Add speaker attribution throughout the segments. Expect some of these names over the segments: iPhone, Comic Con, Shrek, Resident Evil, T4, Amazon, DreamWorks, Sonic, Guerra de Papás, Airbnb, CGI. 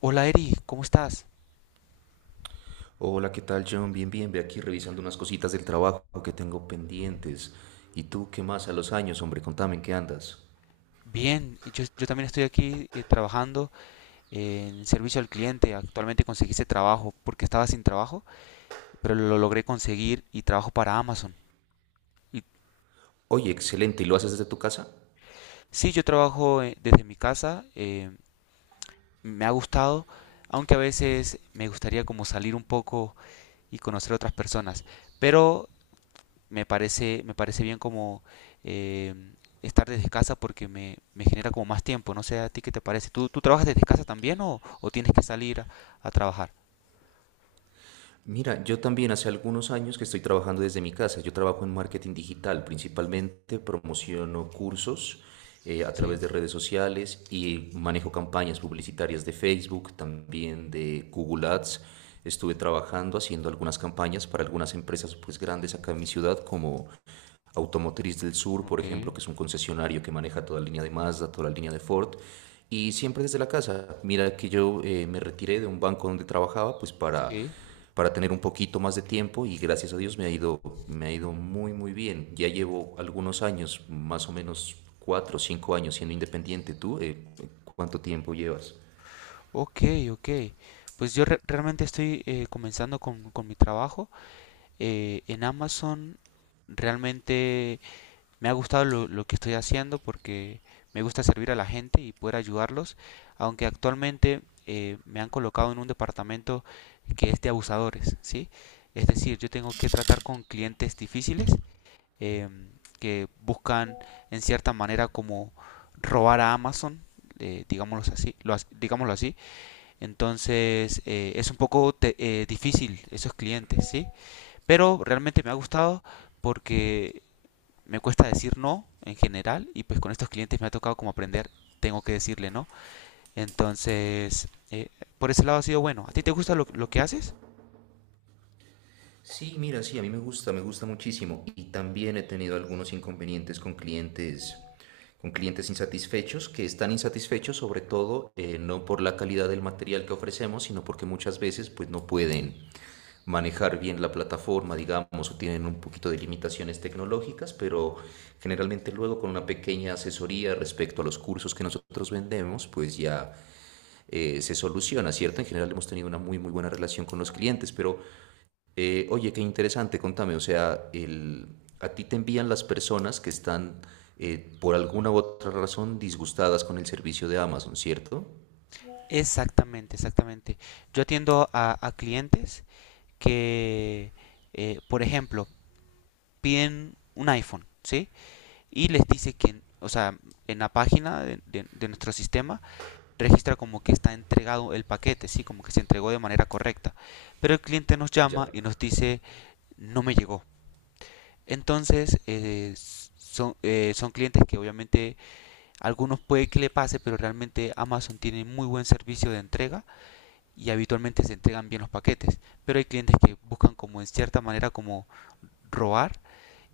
Speaker 1: Hola Eri, ¿cómo estás?
Speaker 2: Hola, ¿qué tal, John? Bien, bien, ve aquí revisando unas cositas del trabajo que tengo pendientes. ¿Y tú qué más a los años, hombre? Contame, ¿en qué andas?
Speaker 1: Bien, yo también estoy aquí trabajando en servicio al cliente. Actualmente conseguí ese trabajo porque estaba sin trabajo, pero lo logré conseguir y trabajo para Amazon. Y,
Speaker 2: Oye, excelente, ¿y lo haces desde tu casa?
Speaker 1: sí, yo trabajo desde mi casa, me ha gustado, aunque a veces me gustaría como salir un poco y conocer otras personas, pero me parece bien como eh, estar desde casa porque me genera como más tiempo. No sé a ti qué te parece. Tú trabajas desde casa también o tienes que salir a trabajar?
Speaker 2: Mira, yo también hace algunos años que estoy trabajando desde mi casa. Yo trabajo en marketing digital, principalmente promociono cursos a
Speaker 1: Sí,
Speaker 2: través de redes sociales y manejo campañas publicitarias de Facebook, también de Google Ads. Estuve trabajando haciendo algunas campañas para algunas empresas pues grandes acá en mi ciudad como Automotriz del Sur, por
Speaker 1: ok,
Speaker 2: ejemplo, que es un concesionario que maneja toda la línea de Mazda, toda la línea de Ford, y siempre desde la casa. Mira que yo me retiré de un banco donde trabajaba, pues
Speaker 1: sí.
Speaker 2: para tener un poquito más de tiempo y gracias a Dios me ha ido muy, muy bien. Ya llevo algunos años, más o menos cuatro o cinco años siendo independiente. ¿Tú cuánto tiempo llevas?
Speaker 1: Ok, ok. Pues yo realmente estoy comenzando con mi trabajo. En Amazon realmente me ha gustado lo que estoy haciendo porque me gusta servir a la gente y poder ayudarlos, aunque actualmente me han colocado en un departamento que es de abusadores, ¿sí? Es decir, yo tengo que tratar con clientes difíciles, eh, que buscan en cierta manera como robar a Amazon, digámoslo así. Entonces, es un poco difícil esos clientes, ¿sí? Pero realmente me ha gustado porque me cuesta decir no en general y pues con estos clientes me ha tocado como aprender, tengo que decirle no. Entonces, por ese lado ha sido bueno. ¿A ti te gusta lo que haces?
Speaker 2: Sí, mira, sí, a mí me gusta muchísimo. Y también he tenido algunos inconvenientes con clientes insatisfechos, que están insatisfechos sobre todo no por la calidad del material que ofrecemos, sino porque muchas veces pues no pueden manejar bien la plataforma, digamos, o tienen un poquito de limitaciones tecnológicas, pero generalmente luego con una pequeña asesoría respecto a los cursos que nosotros vendemos, pues ya se soluciona, ¿cierto? En general hemos tenido una muy, muy buena relación con los clientes, pero... oye, qué interesante, contame, o sea, el, a ti te envían las personas que están por alguna u otra razón disgustadas con el servicio de Amazon, ¿cierto?
Speaker 1: Exactamente, exactamente. Yo atiendo a clientes que, por ejemplo, piden un iPhone, ¿sí? Y les dice que, o sea, en la página de nuestro sistema registra como que está entregado el paquete, ¿sí? Como que se entregó de manera correcta. Pero el cliente nos
Speaker 2: Ya,
Speaker 1: llama y nos dice, no me llegó. Entonces, son clientes que obviamente algunos puede que le pase, pero realmente Amazon tiene muy buen servicio de entrega y habitualmente se entregan bien los paquetes. Pero hay clientes que buscan como en cierta manera como robar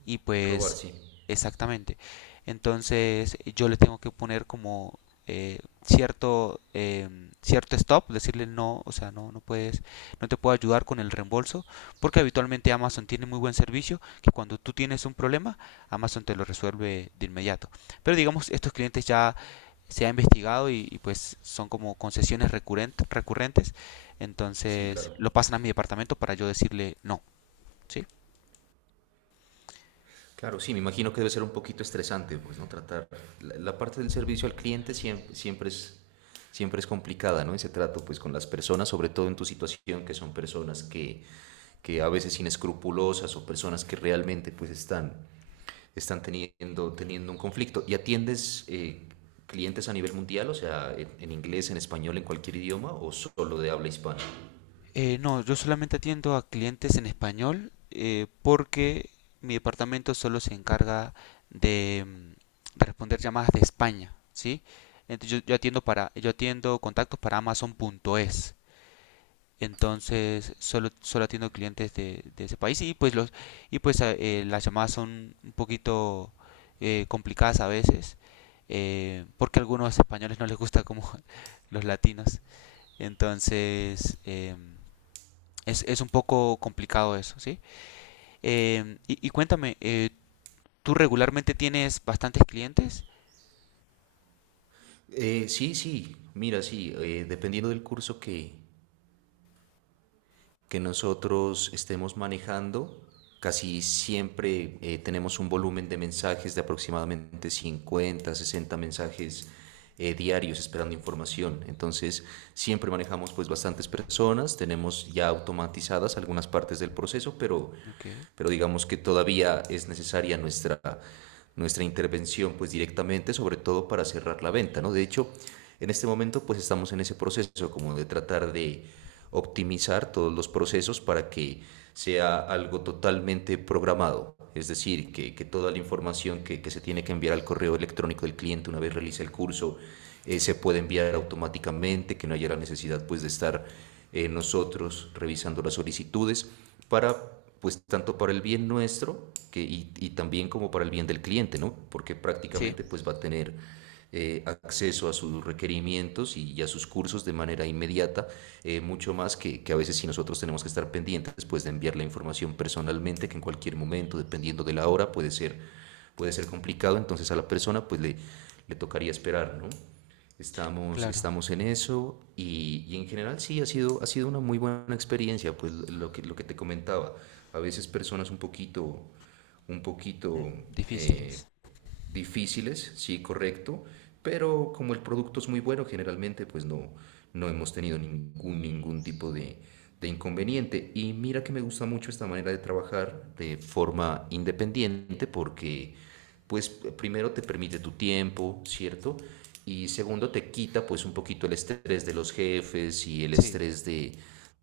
Speaker 1: y
Speaker 2: robar,
Speaker 1: pues,
Speaker 2: sí,
Speaker 1: exactamente. Entonces, yo le tengo que poner como eh, cierto, cierto stop, decirle no, o sea, no puedes, no te puedo ayudar con el reembolso, porque habitualmente Amazon tiene muy buen servicio, que cuando tú tienes un problema, Amazon te lo resuelve de inmediato. Pero digamos, estos clientes ya se ha investigado y pues son como concesiones recurrentes,
Speaker 2: sí,
Speaker 1: entonces
Speaker 2: claro.
Speaker 1: lo pasan a mi departamento para yo decirle no, ¿sí?
Speaker 2: Claro, sí, me imagino que debe ser un poquito estresante, pues, ¿no? Tratar la, la parte del servicio al cliente siempre, siempre es complicada, ¿no? Ese trato, pues, con las personas, sobre todo en tu situación, que son personas que a veces inescrupulosas o personas que realmente, pues, están están teniendo, teniendo un conflicto. ¿Y atiendes clientes a nivel mundial, o sea, en, inglés, en español, en cualquier idioma, o solo de habla hispana?
Speaker 1: No, yo solamente atiendo a clientes en español porque mi departamento solo se encarga de responder llamadas de España, ¿sí? Entonces yo atiendo para, yo atiendo contactos para Amazon punto es. Entonces solo, solo atiendo clientes de ese país y pues los y pues las llamadas son un poquito complicadas a veces, porque a algunos españoles no les gusta como los latinos. Entonces, em, es un poco complicado eso, ¿sí? Y cuéntame, ¿tú regularmente tienes bastantes clientes?
Speaker 2: Sí, sí, mira, sí, dependiendo del curso que, nosotros estemos manejando, casi siempre tenemos un volumen de mensajes de aproximadamente 50 60 mensajes. Diarios esperando información. Entonces, siempre manejamos pues bastantes personas, tenemos ya automatizadas algunas partes del proceso,
Speaker 1: Ok,
Speaker 2: pero digamos que todavía es necesaria nuestra, nuestra intervención pues directamente, sobre todo para cerrar la venta, ¿no? De hecho, en este momento pues estamos en ese proceso como de tratar de optimizar todos los procesos para que sea algo totalmente programado, es decir, que toda la información que, se tiene que enviar al correo electrónico del cliente una vez realiza el curso se puede enviar automáticamente, que no haya la necesidad pues de estar nosotros revisando las solicitudes para pues tanto para el bien nuestro que, y, también como para el bien del cliente, ¿no? Porque
Speaker 1: sí,
Speaker 2: prácticamente pues va a tener acceso a sus requerimientos y, a sus cursos de manera inmediata, mucho más que, a veces si nosotros tenemos que estar pendientes pues de enviar la información personalmente, que en cualquier momento, dependiendo de la hora, puede ser complicado, entonces a la persona pues le tocaría esperar, ¿no? Estamos,
Speaker 1: claro.
Speaker 2: estamos en eso y en general sí, ha sido una muy buena experiencia, pues lo que te comentaba. A veces personas un
Speaker 1: Ujú.
Speaker 2: poquito eh,
Speaker 1: Difíciles.
Speaker 2: difíciles, sí, correcto, pero como el producto es muy bueno, generalmente pues no, no hemos tenido ningún, ningún tipo de inconveniente. Y mira que me gusta mucho esta manera de trabajar de forma independiente porque pues primero te permite tu tiempo, ¿cierto? Y segundo te quita pues un poquito el estrés de los jefes y el
Speaker 1: Sí.
Speaker 2: estrés de,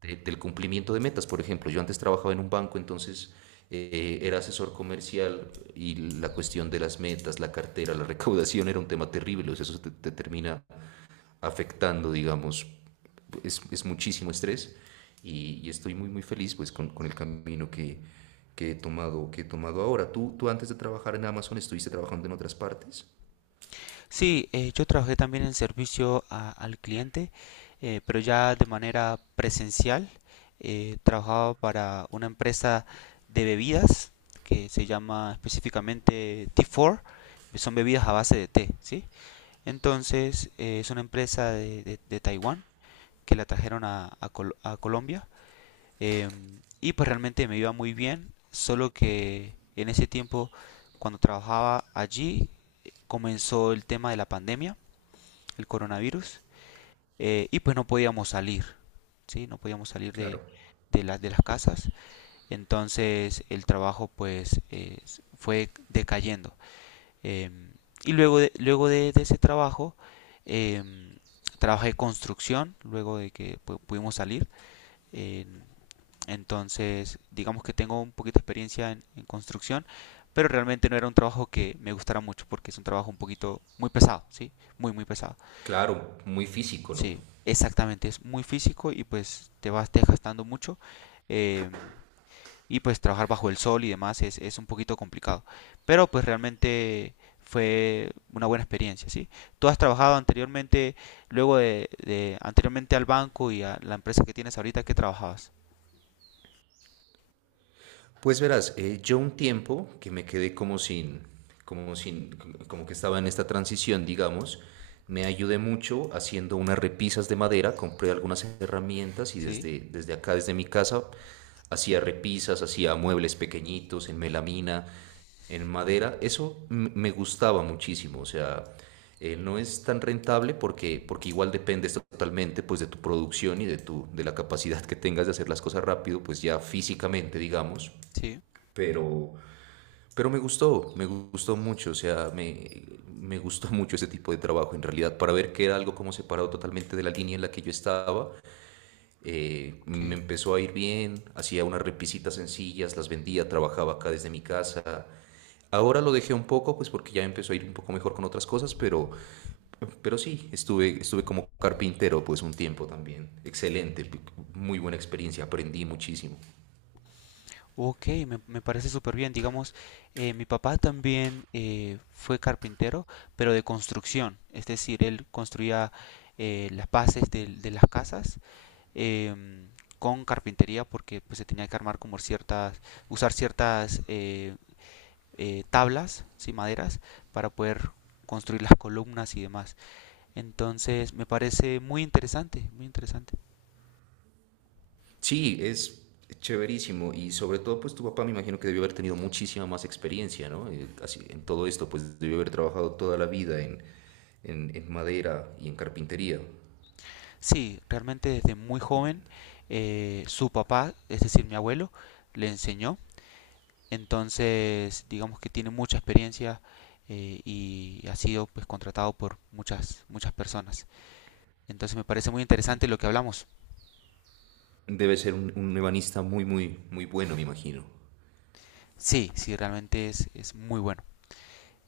Speaker 2: del cumplimiento de metas. Por ejemplo, yo antes trabajaba en un banco, entonces era asesor comercial y la cuestión de las metas, la cartera, la recaudación era un tema terrible, o sea, eso te, te termina afectando, digamos, es muchísimo estrés y, estoy muy, muy feliz pues con el camino que he tomado ahora. ¿Tú, ¿tú antes de trabajar en Amazon estuviste trabajando en otras partes?
Speaker 1: Sí, yo trabajé también en servicio al cliente, pero ya de manera presencial. Trabajaba para una empresa de bebidas que se llama específicamente T4. Son bebidas a base de té, ¿sí? Entonces, es una empresa de Taiwán que la trajeron a a Colombia. Em, y pues realmente me iba muy bien, solo que en ese tiempo, cuando trabajaba allí, comenzó el tema de la pandemia, el coronavirus, y pues no podíamos salir, ¿sí? No podíamos salir
Speaker 2: Claro,
Speaker 1: de, de las casas. Entonces el trabajo pues fue decayendo. Em, y luego de ese trabajo, em, trabajé construcción, luego de que pudimos salir. En- Entonces, digamos que tengo un poquito de experiencia en construcción, pero realmente no era un trabajo que me gustara mucho porque es un trabajo un poquito muy pesado, ¿sí? Muy, muy pesado.
Speaker 2: claro, muy físico, ¿no?
Speaker 1: Sí, exactamente, es muy físico y pues te vas desgastando mucho, eh, y pues trabajar bajo el sol y demás es un poquito complicado, pero pues realmente fue una buena experiencia, ¿sí? ¿Tú has trabajado anteriormente, luego de anteriormente al banco y a la empresa que tienes ahorita, que trabajabas?
Speaker 2: Pues verás, yo un tiempo que me quedé como sin, como sin, como que estaba en esta transición, digamos, me ayudé mucho haciendo unas repisas de madera, compré algunas herramientas y
Speaker 1: Sí,
Speaker 2: desde, desde acá, desde mi casa, hacía repisas, hacía muebles pequeñitos en melamina, en madera. Eso me gustaba muchísimo, o sea, no es tan rentable porque, porque igual dependes totalmente pues de tu producción y de tu, de la capacidad que tengas de hacer las cosas rápido, pues ya físicamente, digamos.
Speaker 1: sí,
Speaker 2: Pero, pero me gustó mucho, o sea, me gustó mucho ese tipo de trabajo en realidad, para ver que era algo como separado totalmente de la línea en la que yo estaba.
Speaker 1: ok.
Speaker 2: Me empezó a ir bien, hacía unas repisitas sencillas, las vendía, trabajaba acá desde mi casa. Ahora lo dejé un poco, pues porque ya empezó a ir un poco mejor con otras cosas, pero sí, estuve, estuve como carpintero pues un tiempo también. Excelente, muy buena experiencia, aprendí muchísimo.
Speaker 1: Ok, me parece súper bien. Digamos, mi papá también fue carpintero, pero de construcción. Es decir, él construía las bases las casas, em, con carpintería porque pues, se tenía que armar como ciertas, usar ciertas tablas, sí, maderas, para poder construir las columnas y demás. Entonces, me parece muy interesante, muy interesante.
Speaker 2: Sí, es chéverísimo. Y sobre todo, pues tu papá me imagino que debió haber tenido muchísima más experiencia, ¿no? Así, en todo esto, pues debió haber trabajado toda la vida en madera y en carpintería.
Speaker 1: Sí, realmente desde muy joven, su papá, es decir, mi abuelo, le enseñó. Entonces, digamos que tiene mucha experiencia y ha sido pues contratado por muchas personas. Entonces me parece muy interesante lo que hablamos.
Speaker 2: Debe ser un ebanista muy, muy, muy bueno, me imagino.
Speaker 1: Sí, sí, realmente es muy bueno.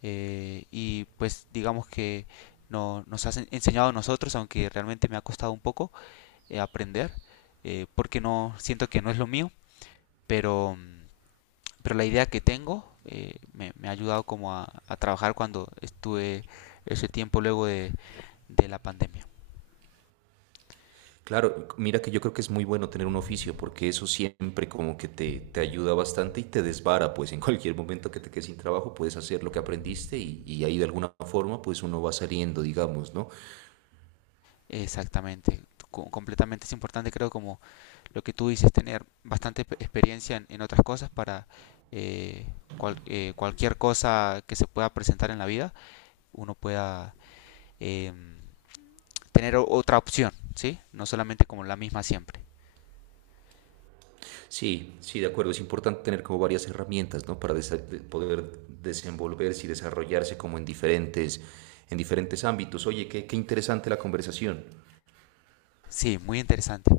Speaker 1: Y pues digamos que no, nos has enseñado a nosotros, aunque realmente me ha costado un poco aprender, porque no siento que no es lo mío, pero mm, pero la idea que tengo ha ayudado como a trabajar cuando estuve ese tiempo luego de la pandemia.
Speaker 2: Claro, mira que yo creo que es muy bueno tener un oficio porque eso siempre como que te ayuda bastante y te desvara, pues en cualquier momento que te quedes sin trabajo puedes hacer lo que aprendiste y ahí de alguna forma pues uno va saliendo, digamos, ¿no?
Speaker 1: Exactamente. Co completamente es importante creo como lo que tú dices, tener bastante experiencia en otras cosas para eh, cual, cualquier cosa que se pueda presentar en la vida, uno pueda em, tener otra opción, ¿sí? No solamente como la misma siempre.
Speaker 2: Sí, sí, de acuerdo. Es importante tener como varias herramientas, ¿no? Para poder desenvolverse y desarrollarse como en diferentes ámbitos. Oye, qué, qué interesante la conversación.
Speaker 1: Sí, muy interesante.